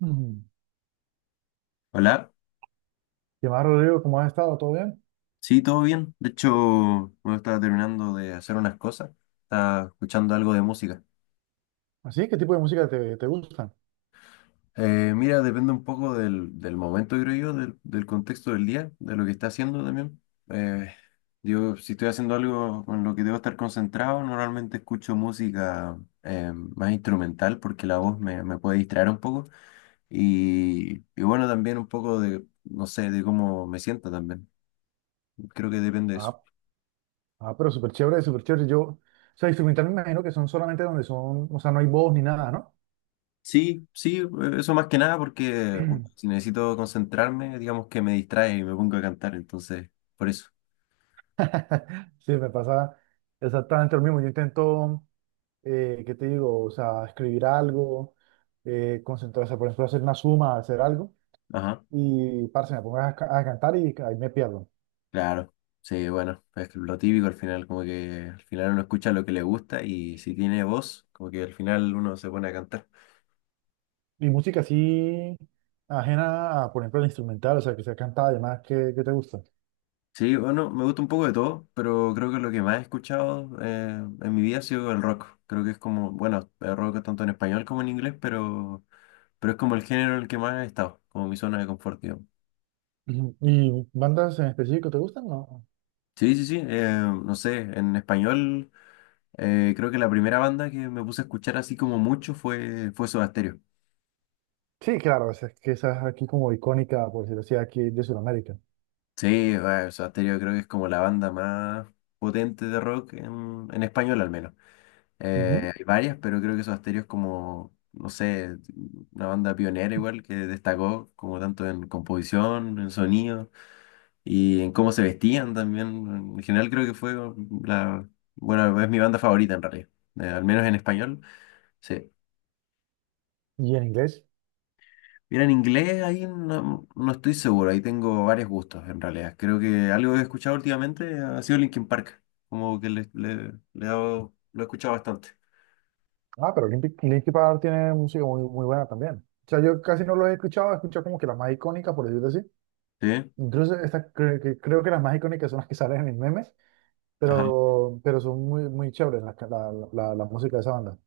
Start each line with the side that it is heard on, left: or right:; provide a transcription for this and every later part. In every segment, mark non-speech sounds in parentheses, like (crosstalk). right: Mm.
left: Hola,
right: ¿Qué más, Rodrigo? ¿Cómo has estado? ¿Todo bien?
left: sí, todo bien. De hecho, me estaba terminando de hacer unas cosas, estaba escuchando algo de música.
right: ¿Así? ¿Qué tipo de música te gusta?
left: Mira, depende un poco del momento, creo yo, del contexto del día, de lo que está haciendo también. Eh, yo, si estoy haciendo algo con lo que debo estar concentrado, normalmente escucho música más instrumental porque la voz me puede distraer un poco. Y bueno, también un poco de, no sé, de cómo me sienta también. Creo que depende de eso.
right: Ah, ah, pero súper chévere, súper chévere. Yo, o sea, instrumental me imagino que son solamente donde son, o sea, no hay voz ni nada, ¿no?
left: Sí, sí, eso más que nada porque si
right: (clears throat)
left: necesito concentrarme, digamos que me distrae y me pongo a cantar, entonces, por eso.
right: Sí, me pasa exactamente lo mismo. Yo intento, ¿qué te digo? O sea, escribir algo, concentrarse, por ejemplo, hacer una suma, hacer algo,
left: Ajá,
right: y parce, me pongo a cantar y ahí me pierdo.
left: claro. Sí, bueno, es que lo típico al final, como que al final uno escucha lo que le gusta y si tiene voz, como que al final uno se pone a cantar.
right: Y música así ajena a, por ejemplo, el instrumental, o sea, que sea cantada, además, ¿qué te gusta?
left: Sí, bueno, me gusta un poco de todo, pero creo que lo que más he escuchado en mi vida ha sido el rock. Creo que es como, bueno, el rock tanto en español como en inglés, pero es como el género en el que más he estado, como mi zona de confort.
right: Ujú. ¿Y bandas en específico te gustan? No.
left: Sí, sí, sí, no sé, en español creo que la primera banda que me puse a escuchar así como mucho fue Soda Stereo.
right: Sí, claro, es que esa es aquí como icónica, por decirlo así, aquí de Sudamérica.
left: Sí, bueno, Soda Stereo creo que es como la banda más potente de rock en español al menos.
right: Ujú.
left: Hay varias, pero creo que Soda Stereo es como, no sé, una banda pionera igual que destacó como tanto en composición, en sonido y en cómo se vestían también. En general creo que fue la, bueno, es mi banda favorita en realidad, al menos en español. Sí.
right: ¿Y en inglés?
left: Mira, en inglés ahí no, no estoy seguro, ahí tengo varios gustos en realidad. Creo que algo que he escuchado últimamente ha sido Linkin Park, como que le he lo he escuchado bastante.
right: Ah, pero Linkin Park tiene música muy, muy buena también. O sea, yo casi no lo he escuchado como que las más icónicas, por decirlo así.
left: Sí,
right: Incluso estas creo que las más icónicas son las que salen en memes,
left: ajá.
right: pero son muy, muy chéveres las ca- la música de esa banda.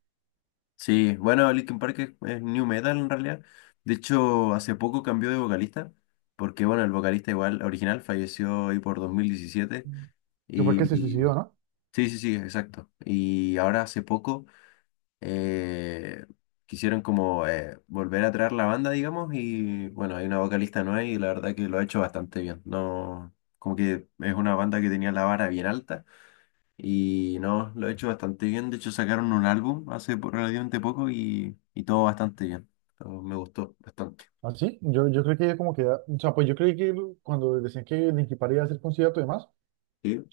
left: Sí, bueno, Linkin Park es new metal en realidad. De hecho, hace poco cambió de vocalista, porque bueno, el vocalista igual original falleció ahí por 2017.
right: ¿Que fue el que se
left: Y
right: suicidó, no?
left: sí, sí, sí, exacto. Y ahora hace poco eh, quisieron como volver a traer la banda, digamos, y bueno, hay una vocalista nueva y la verdad que lo ha hecho bastante bien. No, como que es una banda que tenía la vara bien alta y no, lo ha hecho bastante bien. De hecho, sacaron un álbum hace relativamente poco y todo bastante bien. Todo me gustó bastante.
right: ¿Ah, sí? Yo creo que como que, o sea, pues yo creí que cuando decían que Linkin Park iba a hacer concierto y demás,
left: Sí,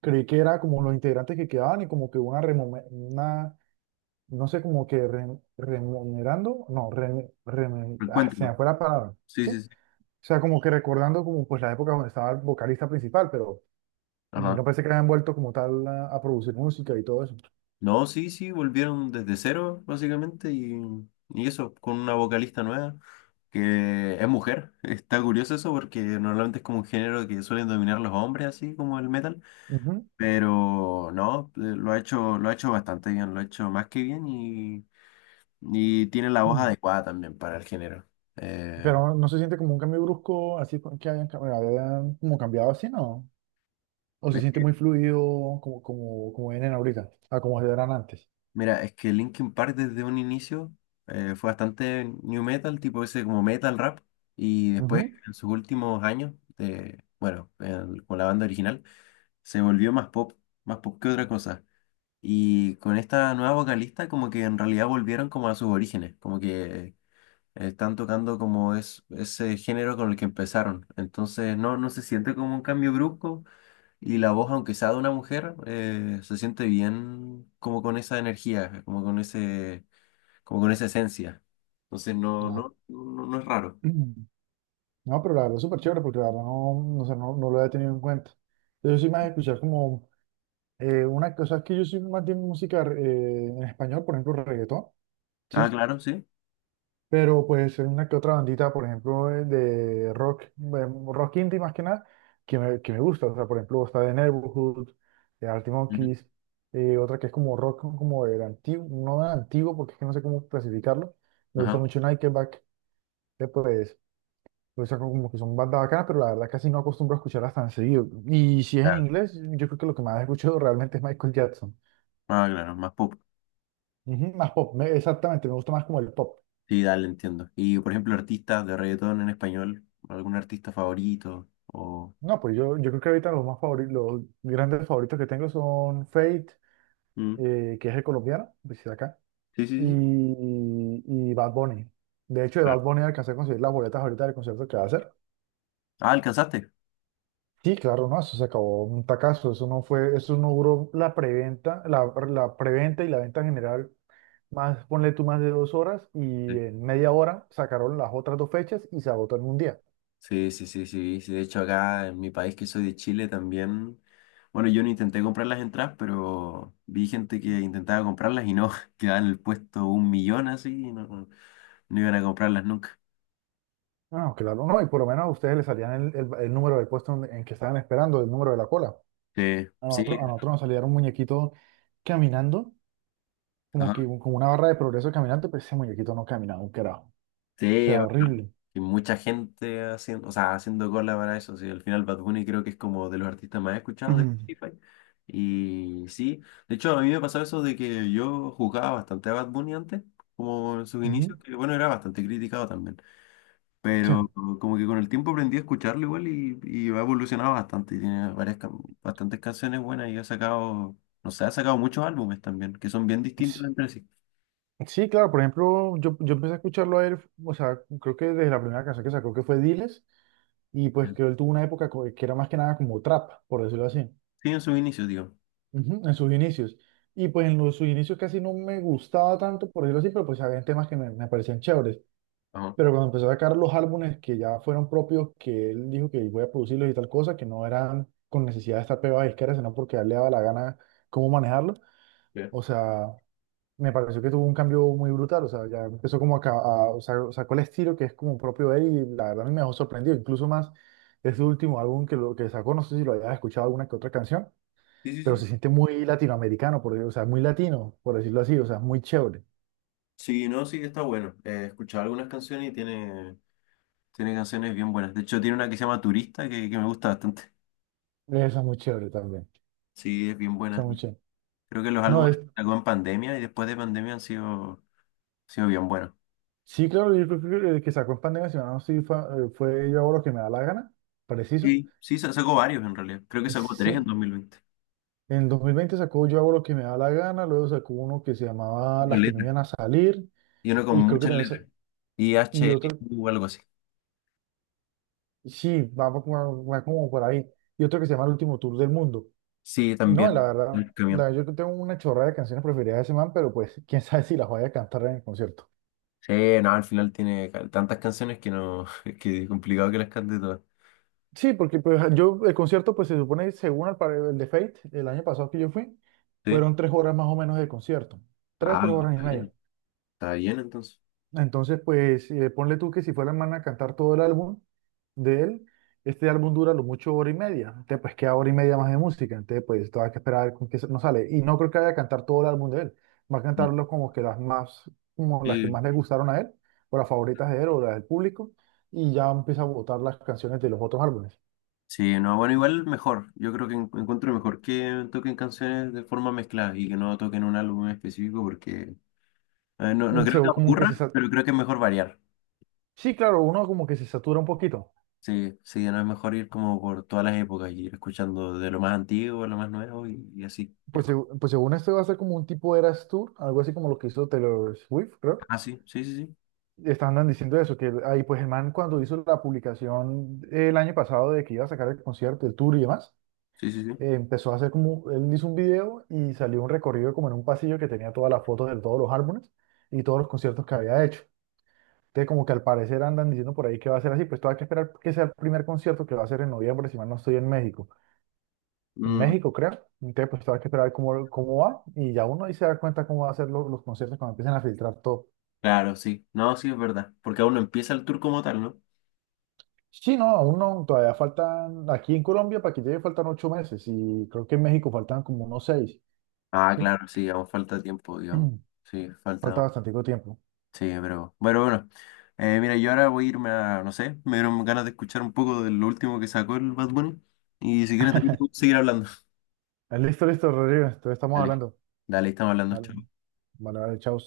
right: creí que era como los integrantes que quedaban y como que una, no sé, como que remunerando, no, se me
left: encuentro.
right: fue la palabra,
left: Sí,
right: ¿sí?
left: sí,
right: O
left: sí.
right: sea, como que recordando como pues la época donde estaba el vocalista principal, pero
left: Ajá.
right: no pensé que habían vuelto como tal a producir música y todo eso.
left: No, sí, sí, volvieron desde cero, básicamente, y eso, con una vocalista nueva, que es mujer. (laughs) Está curioso eso porque normalmente es como un género que suelen dominar los hombres, así como el metal,
right: Ujú.
left: pero no, lo ha hecho bastante bien, lo ha hecho más que bien y tiene la voz
right: Mm.
left: adecuada también para el género. Eh,
right: Pero no se siente como un cambio brusco, así que hayan como cambiado así, ¿no? O se siente muy fluido como vienen ahorita, a como eran antes.
left: Mira, es que Linkin Park desde un inicio fue bastante new metal, tipo ese como metal rap, y después
right: Ujú.
left: en sus últimos años, de, bueno, con la banda original, se volvió más pop que otra cosa. Y con esta nueva vocalista como que en realidad volvieron como a sus orígenes, como que están tocando como es, ese género con el que empezaron. Entonces no, no se siente como un cambio brusco, y la voz, aunque sea de una mujer, se siente bien como con esa energía, como con ese, como con esa esencia. Entonces no,
right: No.
left: no, no, no es raro.
right: (clears throat) No, pero la verdad es súper chévere porque la verdad sé, no lo había tenido en cuenta. Yo soy más de escuchar como una cosa es que yo soy más de música en español, por ejemplo, reggaetón,
left: Ah,
right: ¿sí?
left: claro, sí.
right: Pero pues hay una que otra bandita, por ejemplo, de rock, rock indie más que nada, que me gusta. O sea, por ejemplo, está The Neighborhood, de Arctic
left: Ujú.
right: Monkeys, otra que es como rock como del antiguo, no del antiguo porque es que no sé cómo clasificarlo. Me gusta
left: Ajá.
right: mucho Nickelback, después pues saco como que son bandas bacanas, pero la verdad casi no acostumbro a escucharlas tan seguido. Y si es en
left: Claro.
right: inglés, yo creo que lo que más he escuchado (laughs) realmente es Michael Jackson.
left: Ah, claro, más pop.
right: Ujú, más pop, me- exactamente, me gusta más como el pop.
left: Sí, dale, entiendo. Y por ejemplo, artistas de reggaetón en español, algún artista favorito o.
right: No, pues yo creo que ahorita los más favoritos, los grandes favoritos que tengo son Fate,
left: Mm.
right: que es el colombiano, pues sí, de acá,
left: Sí, sí,
right: y,
left: sí.
right: y Bad Bunny. De hecho, de Bad
left: Claro.
right: Bunny alcancé a conseguir las boletas ahorita del concierto que va a hacer.
left: Ah, ¿alcanzaste?
right: Sí, claro, no, eso se acabó un tacazo, eso no fue, eso no duró la preventa, la preventa y la venta general más, ponle tú más de 2 horas y en media hora sacaron las otras dos fechas y se agotó en un día.
left: Sí, sí, sí, sí, sí. De hecho, acá en mi país, que soy de Chile, también. Bueno, yo no intenté comprar las entradas, pero vi gente que intentaba comprarlas y no, (laughs) quedaban en el puesto un millón así y no, no iban a comprarlas nunca.
right: No, no, claro, no, y por lo menos a ustedes les salían el número del puesto en que estaban esperando, el número de la cola.
left: Sí,
right: A
left: sí,
right: nosotros, a nosotros nos salía un muñequito caminando, como que
left: ajá.
right: como una barra de progreso caminante, pero ese muñequito no caminaba un carajo. O
left: Sí,
right: sea, horrible.
left: y mucha gente haciendo, o sea, haciendo cola para eso. Sí, al final Bad Bunny creo que es como de los artistas más
right: (clears throat)
left: escuchados de
right: Ujú.
left: Spotify. Y sí, de hecho, a mí me pasó eso de que yo jugaba bastante a Bad Bunny antes, como en sus
right: Ujú.
left: inicios, que bueno, era bastante criticado también.
right: Sí.
left: Pero como que con el tiempo aprendí a escucharlo igual y ha evolucionado bastante. Y tiene bastantes canciones buenas y ha sacado, no sé, ha sacado muchos álbumes también, que son bien distintos
right: S-
left: entre sí.
right: Sí, claro, por ejemplo, yo empecé a escucharlo a él, o sea, creo que desde la primera canción que sacó, que fue Diles, y pues que él tuvo una época que era más que nada como trap, por decirlo así.
left: Sí, en sus inicios, digo.
right: Ujú, en sus inicios. Y pues en sus inicios casi no me gustaba tanto, por decirlo así, pero pues había temas que me parecían chéveres.
left: Ajá.
right: Pero cuando empezó a sacar los álbumes que ya fueron propios, que él dijo que voy a producirlos y tal cosa, que no eran con necesidad de estar pegado a disquera, sino porque a él le daba la gana cómo manejarlo.
left: Ya.
right: O sea, me pareció que tuvo un cambio muy brutal, o sea, ya empezó como o sea, sacó el estilo que es como propio de él y la verdad a mí me dejó sorprendido, incluso más ese último álbum que sacó, no sé si lo hayas escuchado alguna que otra canción,
left: Sí, sí,
right: pero
left: sí.
right: se siente muy latinoamericano, por, o sea, muy latino, por decirlo así, o sea, muy chévere.
left: Sí, no, sí, está bueno. He escuchado algunas canciones y tiene, tiene canciones bien buenas. De hecho, tiene una que se llama Turista que me gusta bastante.
right: Esa es muy chévere también,
left: Sí, es bien
right: esa
left: buena.
right: es muy chévere.
left: Creo que los
right: No,
left: álbumes
right: es,
left: que sacó en pandemia y después de pandemia han sido bien buenos.
right: sí, claro, yo creo que el que sacó en pandemia, si no, sí, fue, fue Yo hago lo que me da la gana, preciso.
left: Sí, sí, sacó varios en realidad. Creo que sacó tres en
right: Sí,
left: 2020.
right: en 2020 sacó Yo hago lo que me da la gana, luego sacó uno que se llamaba
left: Pero
right: Las que no
left: letras.
right: iban a salir,
left: Y uno con
right: y creo que
left: muchas
right: también,
left: letras. Y
right: y otro,
left: HLU o algo así.
right: sí, va como por ahí. Y otro que se llama El Último Tour del Mundo.
left: Sí,
right: Y no, la
left: también.
right: verdad,
left: El camión.
right: yo tengo una chorrada de canciones preferidas de ese man, pero pues (laughs) quién sabe si las voy a cantar en el concierto.
left: Sí, no, al final tiene tantas canciones que no, (laughs) que es complicado que las cante todas.
right: Sí, porque pues yo, el concierto, pues se supone, según el de Fate, el año pasado que yo fui,
left: Sí.
right: fueron 3 horas más o menos de concierto. Tres,
left: Ah,
right: tres horas y
left: está
right: media.
left: bien. Está bien entonces.
right: Entonces, pues ponle tú que si fuera el man a cantar todo el álbum de él, este álbum dura lo mucho hora y media. Entonces, pues queda hora y media más de música. Entonces, pues todavía hay que esperar a ver con qué no sale. Y no creo que vaya a cantar todo el álbum de él. Va a cantarlo como que las más, como las que
left: Sí.
right: más le gustaron a él, o las favoritas de él, o las del público. Y ya empieza a votar las canciones de los otros álbumes.
left: Sí, no, bueno, igual mejor. Yo creo que encuentro mejor que toquen canciones de forma mezclada y que no toquen un álbum en específico porque no, no
right: Mm, Se-
left: creo que
right: como que se,
left: aburra,
right: sa-
left: pero creo que es mejor variar.
right: sí, claro, uno como que se satura un poquito.
left: Sí, sí, no es mejor ir como por todas las épocas y ir escuchando de lo más antiguo a lo más nuevo y así.
right: Pues, pues según esto va a ser como un tipo Eras Tour, algo así como lo que hizo Taylor Swift, creo.
left: Ah, sí, sí, sí, sí,
right: Estaban diciendo eso, que ahí pues el man cuando hizo la publicación el año pasado de que iba a sacar el concierto, el tour y demás,
left: sí, sí, sí.
right: empezó a hacer como, él hizo un video y salió un recorrido como en un pasillo que tenía todas las fotos de todos los álbumes y todos los conciertos que había hecho. Entonces como que al parecer andan diciendo por ahí que va a ser así, pues todavía hay que esperar que sea el primer concierto que va a ser en noviembre, si mal no estoy en
left: Mm,
right: México creo. Entonces pues todavía hay que esperar cómo, va y ya uno ahí se da cuenta cómo va a ser los conciertos cuando empiecen a filtrar todo.
left: claro, sí. No, sí, es verdad. Porque aún no empieza el tour como tal, ¿no?
right: Sí, no, aún no, todavía faltan, aquí en Colombia para que llegue faltan 8 meses y creo que en México faltan como unos 6,
left: Ah,
right: ¿sí?
left: claro, sí, aún falta tiempo, digamos. Sí,
right: (clears throat) Falta
left: falta.
right: bastante tiempo.
left: Sí, pero bueno, bueno. Mira, yo ahora voy a irme a, no sé, me dieron ganas de escuchar un poco de lo último que sacó el Bad Bunny. Y si quieres, también podemos
right: (laughs)
left: seguir hablando.
right: Listo, listo, Rodrigo, entonces estamos
left: Dale,
right: hablando.
left: dale, estamos hablando.
right: Vale,
left: Chao.
right: vale, vale, chao.